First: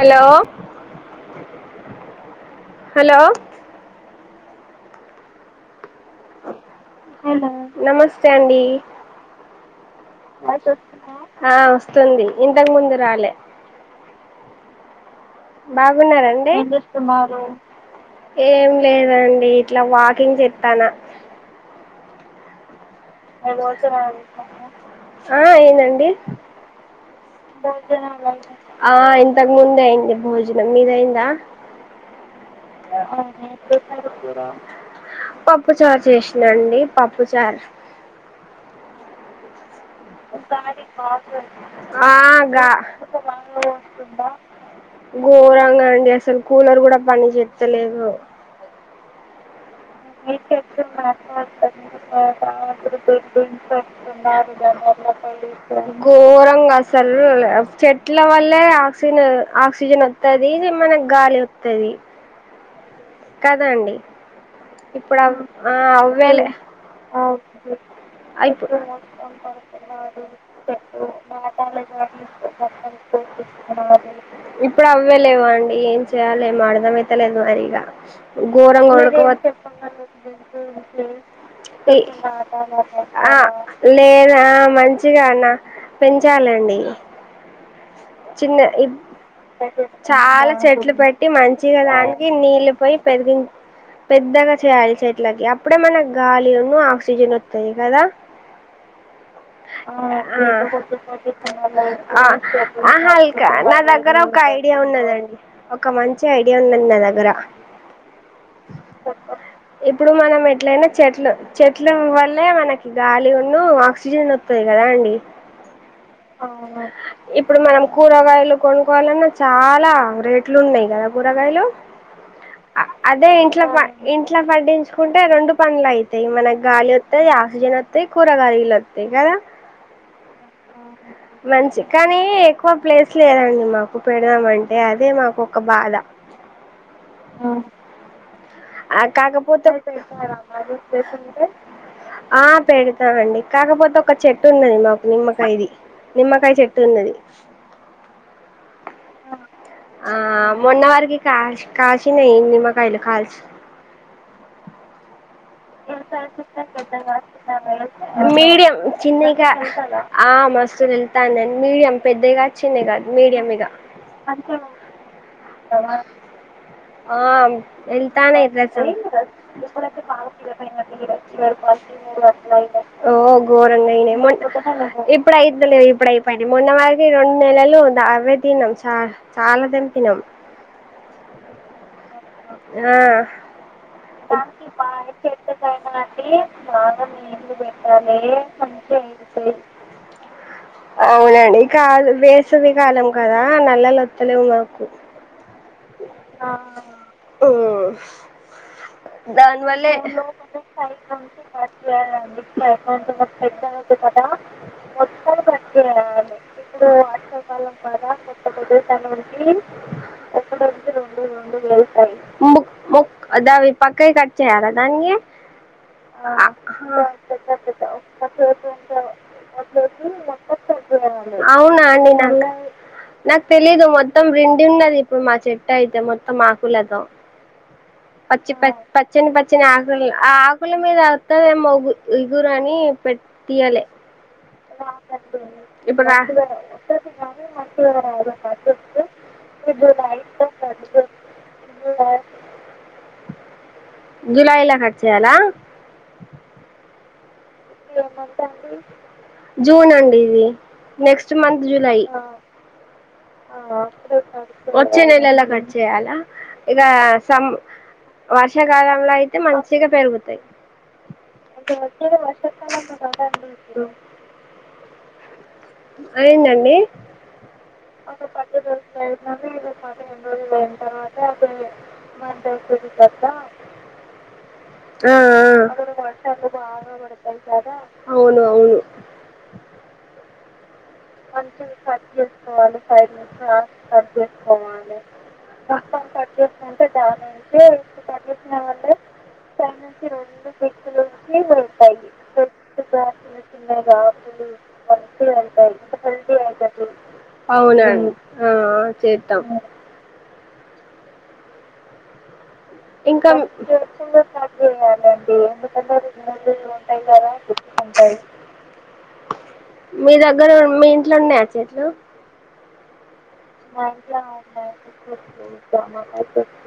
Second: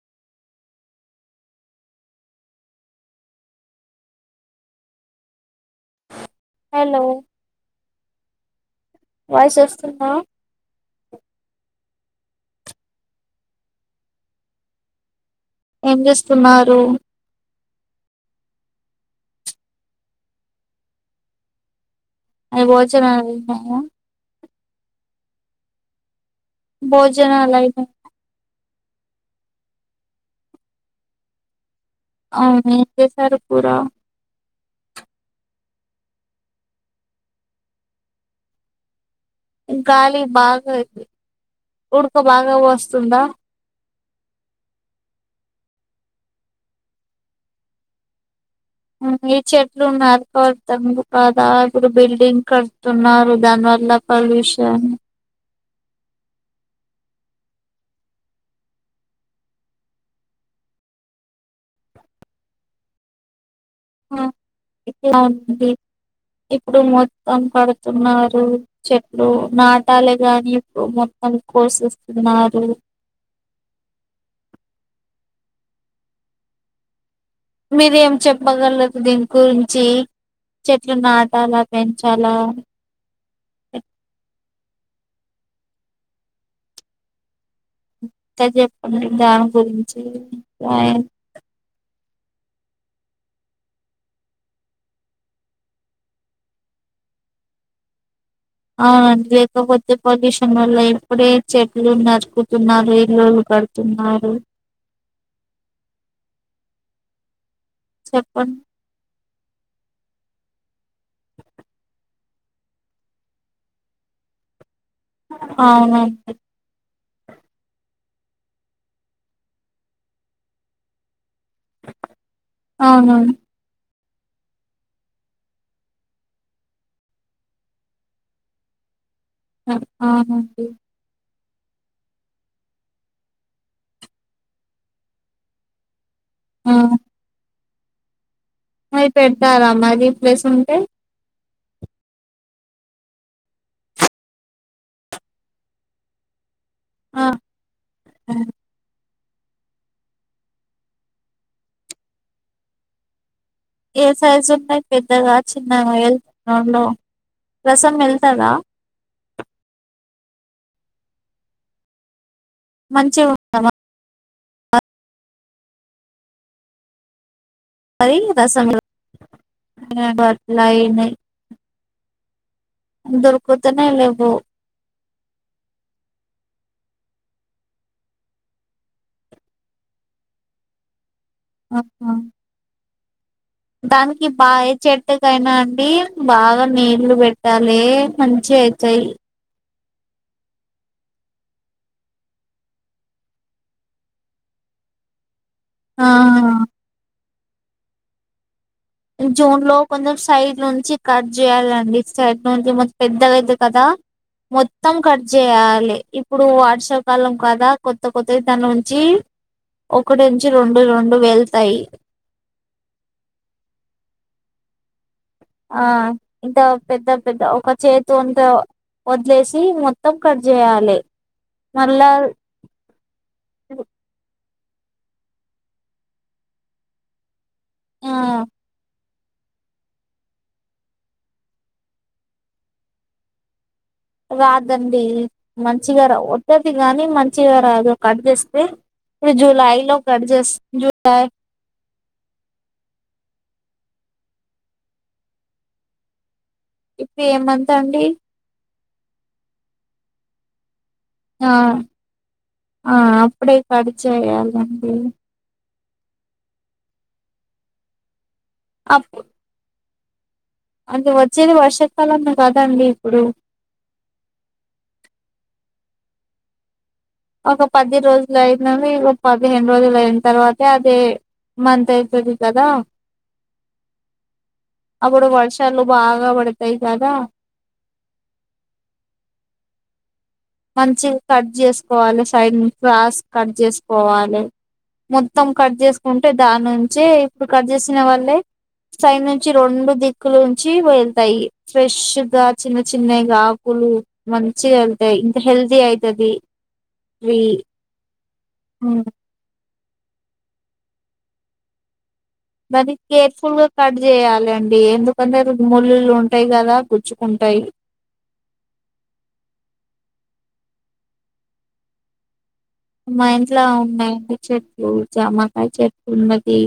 Hello hello hello నమస్తే అండి voice వస్తుందా ఆ వస్తుంది ఇంతకు ముందు రాలే ఏం బాగున్నారండి ఏం చేస్తున్నారు చేస్తున్నారు ఏం లేదండి ఇట్లా వాకింగ్ చెత్తనా ఏ భోజనాలు తిన్నారా ఆ ఏమండీ బోజ ఆ ఇంతకు ముందే అయింది భోజనం మీదయిందా అవును ఏం ఆ చేశారు కూర చేసరప్పుర పప్పు చారు చేసినండి పప్పు చారు గాలి బాగా ఆ ఉడక బాగా గా వస్తుందా ఘోరంగా అండి అసలు కూలర్ కూడా పనిచేత్తలేదు ఉమ్ ఈచర్ లు మరకడతంబు కాదా ఇప్పుడు బిల్డింగ్ కడుతున్నారు దాని వల్ల పొల్యూషన్ ఘోరంగా అసలు చెట్ల వల్లే ఆక్సిజన్ ఆక్సిజన్ వస్తది మనకు గాలి వస్తది. కదండి ఇట్లా ఉంది ఇప్పుడు మొత్తం కడుతున్నారు అయిపో చెట్లు నా కట్టాలే గాని ఇప్పుడు మొత్తం కోసిస్తున్నారు నువ్వలేవు అండి ఏం చేయాల ఏం అర్ధం అయితలేదు మరి ఇగ మీరేం ఘోరంగా చెప్పగలరు ఉడక దీని పొత్త గురించి చెట్లు నాటాలా లేే పెంచాలా ఆ లేదా ఆ మంచిగా అన్న పెంచాలండి ఎట్లా చిన్న ఈ చెప్పండి దాని గురించి చాలా చెట్లు పెట్టి మంచిగాదానికి నీళ్లు పోయి పెరిగిన్ పెద్దగా చేయాలో చేట్లాకి అప్పుడే మన గాలి ఉన్ను ఆక్సిజన్ వస్తాయి కదా అవునండి లేకపోతే పొల్యూషన్ ఆ వల్ల ఇప్పుడే చ్మ్ చెట్లు ఆ నరుకుతున్నారు ఆహా ఇల్లులు ఇక నా దగ్గర కడుతున్నారు ఒక ఐడియా ఉన్నదండి ఒక మంచి ఐడియా ఉన్నది నా దగ్గర చెప్పండి ఇప్పుడు మనం ఎట్లయినా చెట్లు చెట్ల వల్లే మనకి గాలి ఉన్న ఆక్సిజన్ వతది కదా అండి అవునండి ఇప్పుడు మనం కూరగాయలు కొనుక్కోవాలన్నా చాలా రేట్లు ఉన్నాయి కదా కూరగాయలు ఆ అదే అవునండి ఇంట్లో ప ఇంట్లో పడ్డించుకుంటే రెండు పనులు అయితాయి మనకి గాలి వత్తయి ఆక్సిజన్ వత్తయి కూరగాయాలు వత్తయి కదా ఆ అవును మంచి కానీ ఎక్కువ ప్లేస్ లేదండి మాకు పెడదామ అంటే అదే మాకు ఒక బాధ ఆ ఆ అవి కాకపోతే పెడతారా మరి పెడతారా ప్లేస్ ఉంటే మారి ప్లేస్ ఉంటే ఆ పెడతామండి కాకపోతే ఒక చెట్టు ఉన్నది మాకు నిమ్మకయది. నిమ్మకాయ చెట్టున్నది ఆ ఆ. ఆ మోన్నా వరకి కా కాశినాయి నిమ్మకాయలు కాల్సి ఏ సైజు ఉంటాయి పెద్దగా చిన్నగా వెళ్తులో రసం వెళ్తారా మీడియం చిన్నిగా ఆ మస్తులు వెళ్తాన్నాయి మీడియం పెద్దయిగావు చిన్నవి కాదు మంచిగా మీడియం ఉందా ఇగ ఆమ్ వెళ్తున్నాయి రసం అట్లా అయినాయి ఓ దొరుకుతూనే ఘోరంగా లేవు అయినాయి ఇప్పుడు అయితలే ఇప్పుడు అయిపోయింది మొన్న వారికి రెండు నెలలు అవే తిన్నం చాలా చాలా తిన్నం తిన్నం ఆహా ఆ దానికి బాయే చెట్టు కైనాకి బాగా నీళ్ళు బెట్టాలే మంచిగ అయితయ్ [inaudible] అవునండి కాదు వేసవి కాలం కదా నల్లలొత్తలేవు మాకు ఆహా ఓ జూన్ లో కొందర్స్ సైడ్ నుంచి కట్ జేయాలండి సైడ్ నుంచి మస్త్ పెద్దగా అయితది కదా మొత్తం కట్ జేయాలి ఇప్పుడు వర్షాకాలం కదా కొత్త కొత్తది దాన్ని ఉంచి ఒకటినుంచి రెండు రెండు వెళ్తాయి ముక్ దాని పక్కయి కట్ చేయ్యాలా దానియి ఆ ఆ ఇంత పెద్ద పెద్ద ఒక చేతి అంత వదిలేసి మొత్తం కట్ చేయాలి అవునా మళ్ళా అండి నాక్ నాకు తెలీదు మొత్తం రెండు పడి ఉన్నది ఇప్పుడు మా చెట్టు అయితే మొత్తం ఆకులతో ఆ పచ్చి పచ్చని ప వచ్చిన ఆకులు ఆ ఆకుల మీద వత్తదే ఇగురు అని తీయలే రాదండి మంచిగా ఇప్పుడు రా రాకపోతే వత్తది ఒత్తది గాని మంచిగా కట్ రాదు చేస్తే రాకపోతే ఇప్పుడు జూలై కట్ లో చేస్ జూలై మంచిగోత్తది జూలై జూలైలా కట్ చేయాలా ఇప్పి ఏమంత్ ఇప్పుడు ఏ మంత్ అంటే జూన్ అండి ఇది నెక్స్ట్ మంత్ జూలై ఎప్పుడే కట్ చేయాలండి వచ్చే నెలలో చేయాలా ఇగ సం వర్షాకాలంలో అప్పు అయితే మంచిగా పెరుగుతయ్ అంటే వచ్చేది అంటే వచ్చేది వర్షాకాలమే వర్షాకాలం కదండి ఇప్పుడు గదా ఇప్పుడు ఏందండి ఒక పది రోజులు అయిదండి ఇగ పదిహేను రోజులు అయిన తర్వాత అదే మంత్ అయితది మంత్ కదా ఎండింగ్ కదా ఆ అప్పుడు వర్షాలు ఆ అక్కడ బాగా పడతాయి కదా [unintelligible] అవును అవును మంచి కట్ జేసుకోవాలి సైడ్ ను క్రాస్ కట్ జేసుకోవాలి మొత్తం కట్ కట్ చేసుకుంటే దాని నుంచే ఇప్పుడు కట్ జేసిన వాళ్ళే సైడ్ నుంచి రెండు దిక్కులుంచి వెళ్తాయి ఫ్రెష్ గా చిన్న చిన్నగా ఆకులు మంచిగ యెళ్తాయి ఇంకా హెల్తీ అయితది ట్రీ అవునా అండి ఆ ఆ చేత్తాం దానీ ఇంకా కేర్ఫుల్ గా కట్ జేయాలండి ఎందుకంటే ముల్లులు ఉంటాయి గదా కుచ్చుకుంటా తయి మీ దగ్గర మీ ఇంట్లో ఉన్నయా చెట్లు మా ఇంట్లో [inaudible] ఉన్నాయండి చెట్లు జామకాయ చెట్లు ఉన్నది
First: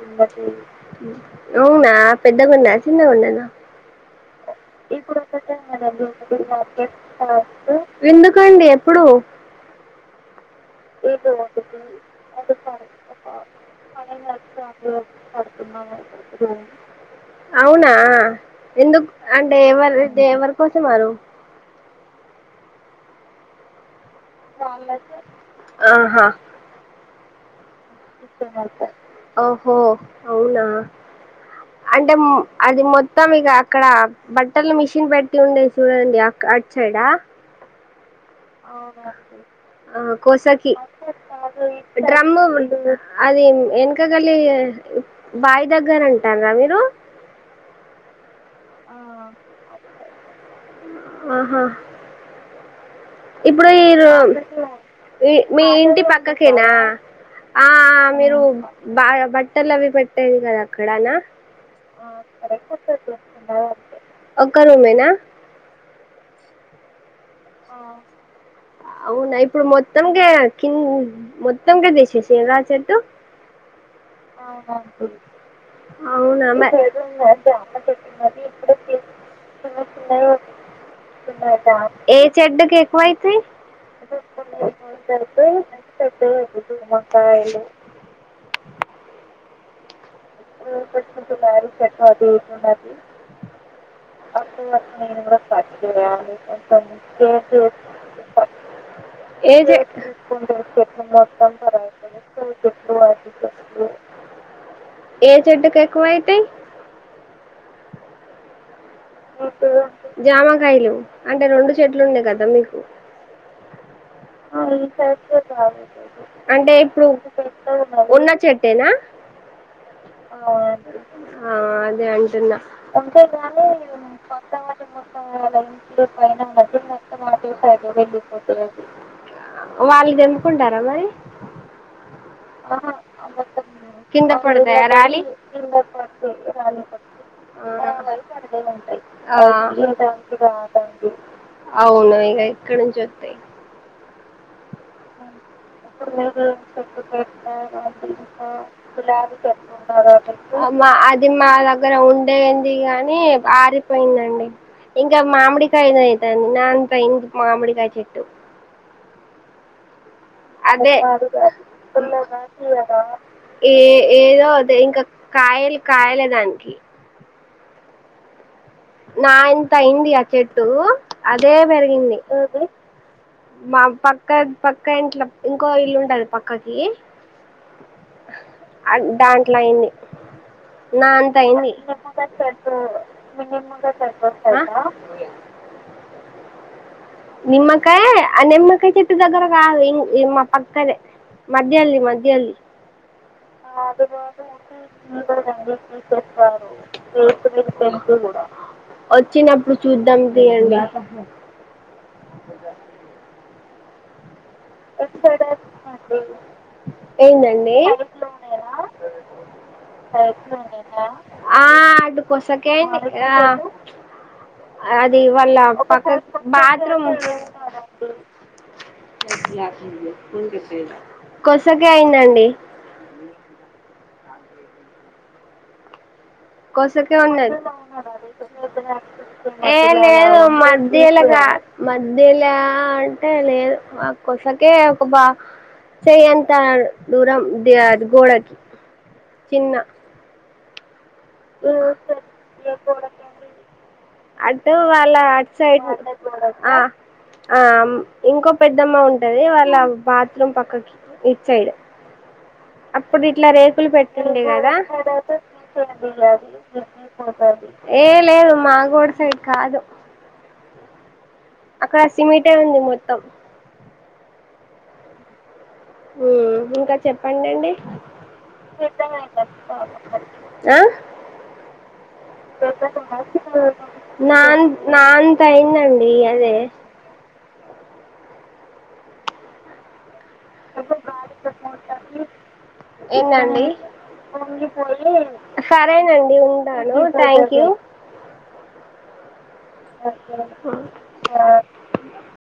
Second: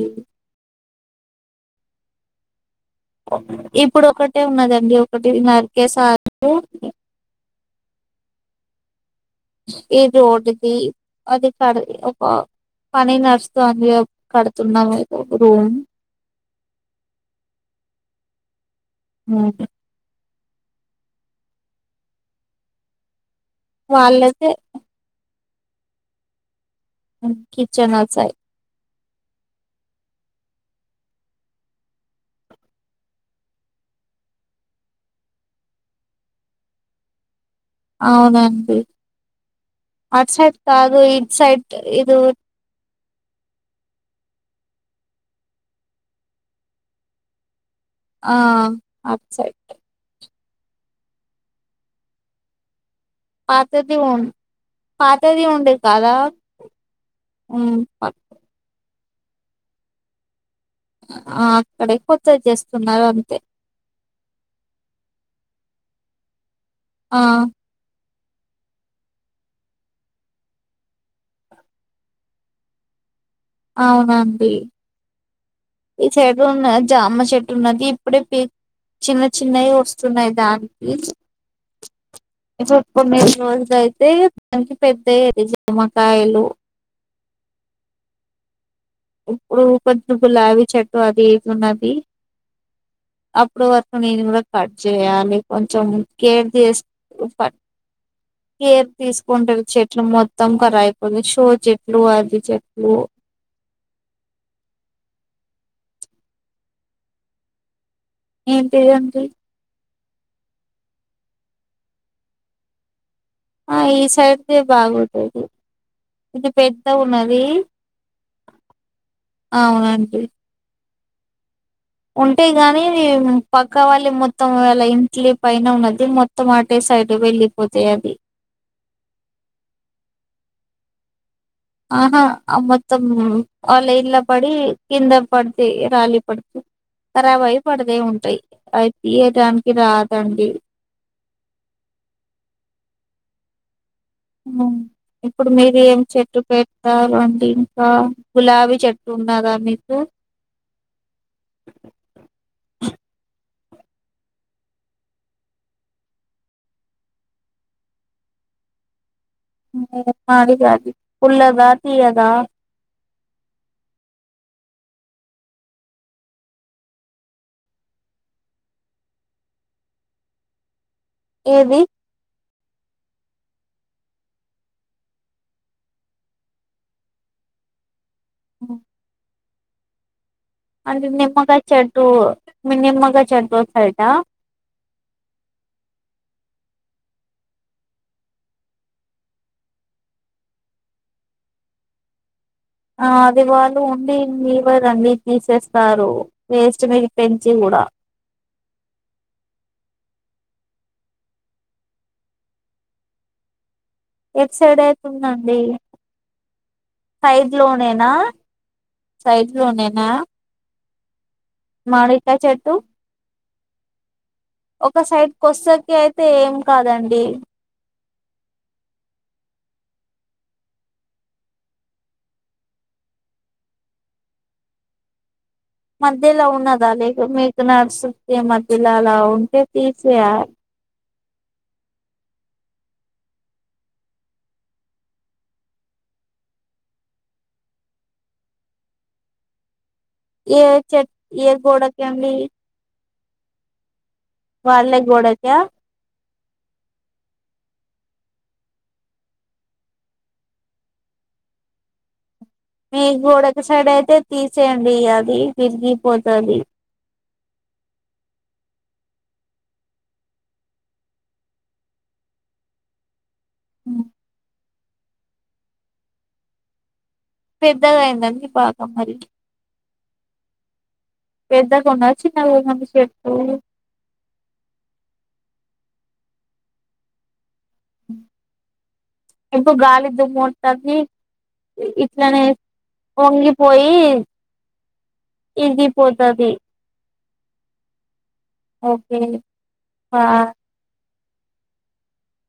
అవునా పెద్ద గుందా చిన్న గుండేనా ఇప్పుడు ఒకటే ఉన్నదండి ఇప్పుడు ఒకటి పెద్దగైందండి నరికేసారు [unintelligible] ఎందుకండి ఎప్పుడు ఏదో ఒకటి అది అది కాదు ఒక పని నడుస్తాంది కడుతున్నాం రూమ్ అవునా ఎందుకు అంటే ఎవరు ఎవరు కోస మారు వాళ్ళకే ఆహా ఉ కిచనసాయి ఒహో అవునా అంటే అది మొత్తం ఇక అక్కడ బట్టలు మిషన్ పెట్టి ఉండే చూడండి అక్కడ అచ్చడా అవునండి ఆ అటు సైడ్ కోసకి కాదు ఇటు సైడ్ ఇది డ్రమ్ము అది ఎనక గలి బాయి దగ్గర అంటారా మీరు ఆ అట్ సైడ్ ఏ ఆహా ఇప్పుడు ఈ పాతది ఉ రు పాతది మీ ఉండే ఇంటి కదా పక్కకేనా ఆ ఉమ్, ఆ పక్క- మీరు బా బట్టలు అవి పెట్టేది కదా క్కడానా ఆ అక్కడే కొత్తది చేస్తున్నారు అంతే ఒక్క రూమేనా ఆ [inaudible] అవునా ఇప్పుడు మొత్తం కె కిం మొత్తం కె తీసేసిలా ఆ చెట్టు అవునండి ఈ సైడ్ అవునా మ ఉన్న జామ చెట్టు ఉన్నది ఇప్పుడే పి చిన్న చిన్నవి వస్తున్నాయి దానికి ఇ పిల్ తుమేదాం ఏ చెడ్డ కేకవయితయ్ రోజులయితే దానికి పెద్దయ్యేది జామకాయలు కాయిలు ఇప్పుడు కొది గులాబీ చెట్టు అది ఇది ఉన్నది అప్పుడు వరకు నేను కూడా కట్ చేయాలి కొంచెం కేర్ చేస్ ఉ పట్ కేర్ తీసుకుంటే ఏ అవి చె చెట్లు మొత్తం ఖరా అయిపోంది షో చెట్లు అది చెట్లు ఎగ్జామ్స్ కూ ఏ చెడ్డు కెకువయితయ్ ఏం పేరండి జామకాయలు అంటే రెండు చెట్లు ఉన్నాయి కదా మీకు ఆ ఈ సైడ్దే బాగుంటది ఇది అంటే పెద్ద ఇప్పుడు ఉన్నది ఉన్న చెట్టేనా అ అవునండి ఆ అదే ఉంటే అంటున్నా గాని పక్క కావాలి మొత్తం వాళ్ళ ఇంట్లి పైన ఉన్నది మొత్తం అటే సైడ్ వెళ్ళిపోతాయి అది ఆ వాళ్ళు దెంపుకుంటారా మరి ఆహా ఆ మొత్తం వాళ్ళ ఇల్ల కింద పడి పడతాయా కింద రాలి పడితే రాలీ పడుతు ఖరాభై పడదే ఉంటాయి అవి ఆ తీయడానికి రాదండి అవున ఇక ఇక్కడ నుంచి వ తయ్ ఊ ఇప్పుడు మీరు ఏం చెట్టు పెడతారు అండి ఇంకా గులాబీ చెట్టు ఉన్నదా మీకు మా అది మా దగ్గర ఉండేంది గాని ఆరిపోయిందండి ఇంగ్ మామిడికాయ అయితా ని నాంత ఇంగ్ మామిడికాయ చెట్టు ఉంటాయి గా అదే ఏ ఏదో ఇంకా కాయలు కాయలే దానికి నా ఇంత అయింది ఆ చెట్టు అదే ఏది పెరిగింది మా పక్క పక్క ఇంట్లో ఇంకో ఇల్లు ఉంటది పక్కకి దాంట్లో అయింది అంటే నా అంత నిమ్మకాయ అయింది చెట్టు మీ నిమ్మకాయ చెట్టు సైట ఆ నిమ్మకాయ ఆ నిమ్మకాయ చెట్టు దగ్గర కాదు ఇంగ మా పక్కదే మధ్యల్ది మధ్యల్ ఆ అది వాళ్ళు ఆద ఉండి మీవరండి బడి తీసేస్తారు సకారు వేస్ట్ మీరు పెంచి కూడా తెంపు కూడా వచ్చినప్పుడు చూద్దాం తీయండి ఎటు సైడ్ వచ్చాడా అయితుందండి చూడండి సైడ్ ఏందండి లోనేనా సైడ్ లోనేనా ఆ మామిడికాయ చెట్టు అడ్డుకోసకే ఆ ఒక అది సైడ్ వాళ్ళ కొసకి పక్క అయితే ఏం బాత్రూమ్ కాదండి అ కొసకే అయిందండి మ మధ్య లో ఉన్నదాల కొసకే మీకు నడుస్తుతే ఉన్నది మధ్యలోలా ఉంటే తీసేయాలి మధ్యలా అంటే లేదు కొసకే ఒక బా చెయ అంత దూరం ద గోడకి చిన్న ఏ చెట్ ఏ గోడకి అండి అటు వాళ్ళ అట్ గోడకా సైడ్ అ ఆ మ్ ఇంకో పెద్దమ్మ ఉంటది వాళ్ళ బాత్రూమ్ పక్కకి ఇట్ సైడ్ అ [unintelligible] మీ అప్పుడు ఇట్లా గోడకి రేకులు సైడ్ అయితే పెట్టింది కదా తీసేయండి అది విరిగిపోతది ఏం లేదు మాగోడ సైడ్ కాదు అక్కడ సిమెంటె ఉంది మొత్తం హ్మ్ హ్మ్ ఇంకా చెప్పండండి పెద్దగా అయిందండి బాగా మరి ఆ పెద్దగా ఉన్నదా చిన్నగా ఉందండి చెట్టు నన్ నా అంతైందండి ఇయ్యవే ఇప్పు గాలి దుమ్ము ఉంటది ఇట్లనే ఏంటండి వంగిపోయి సరేనండి ఇరిగిపోతది ఉంటాను థ్యాంక్ యూ ఓకే బాయ్ ఆ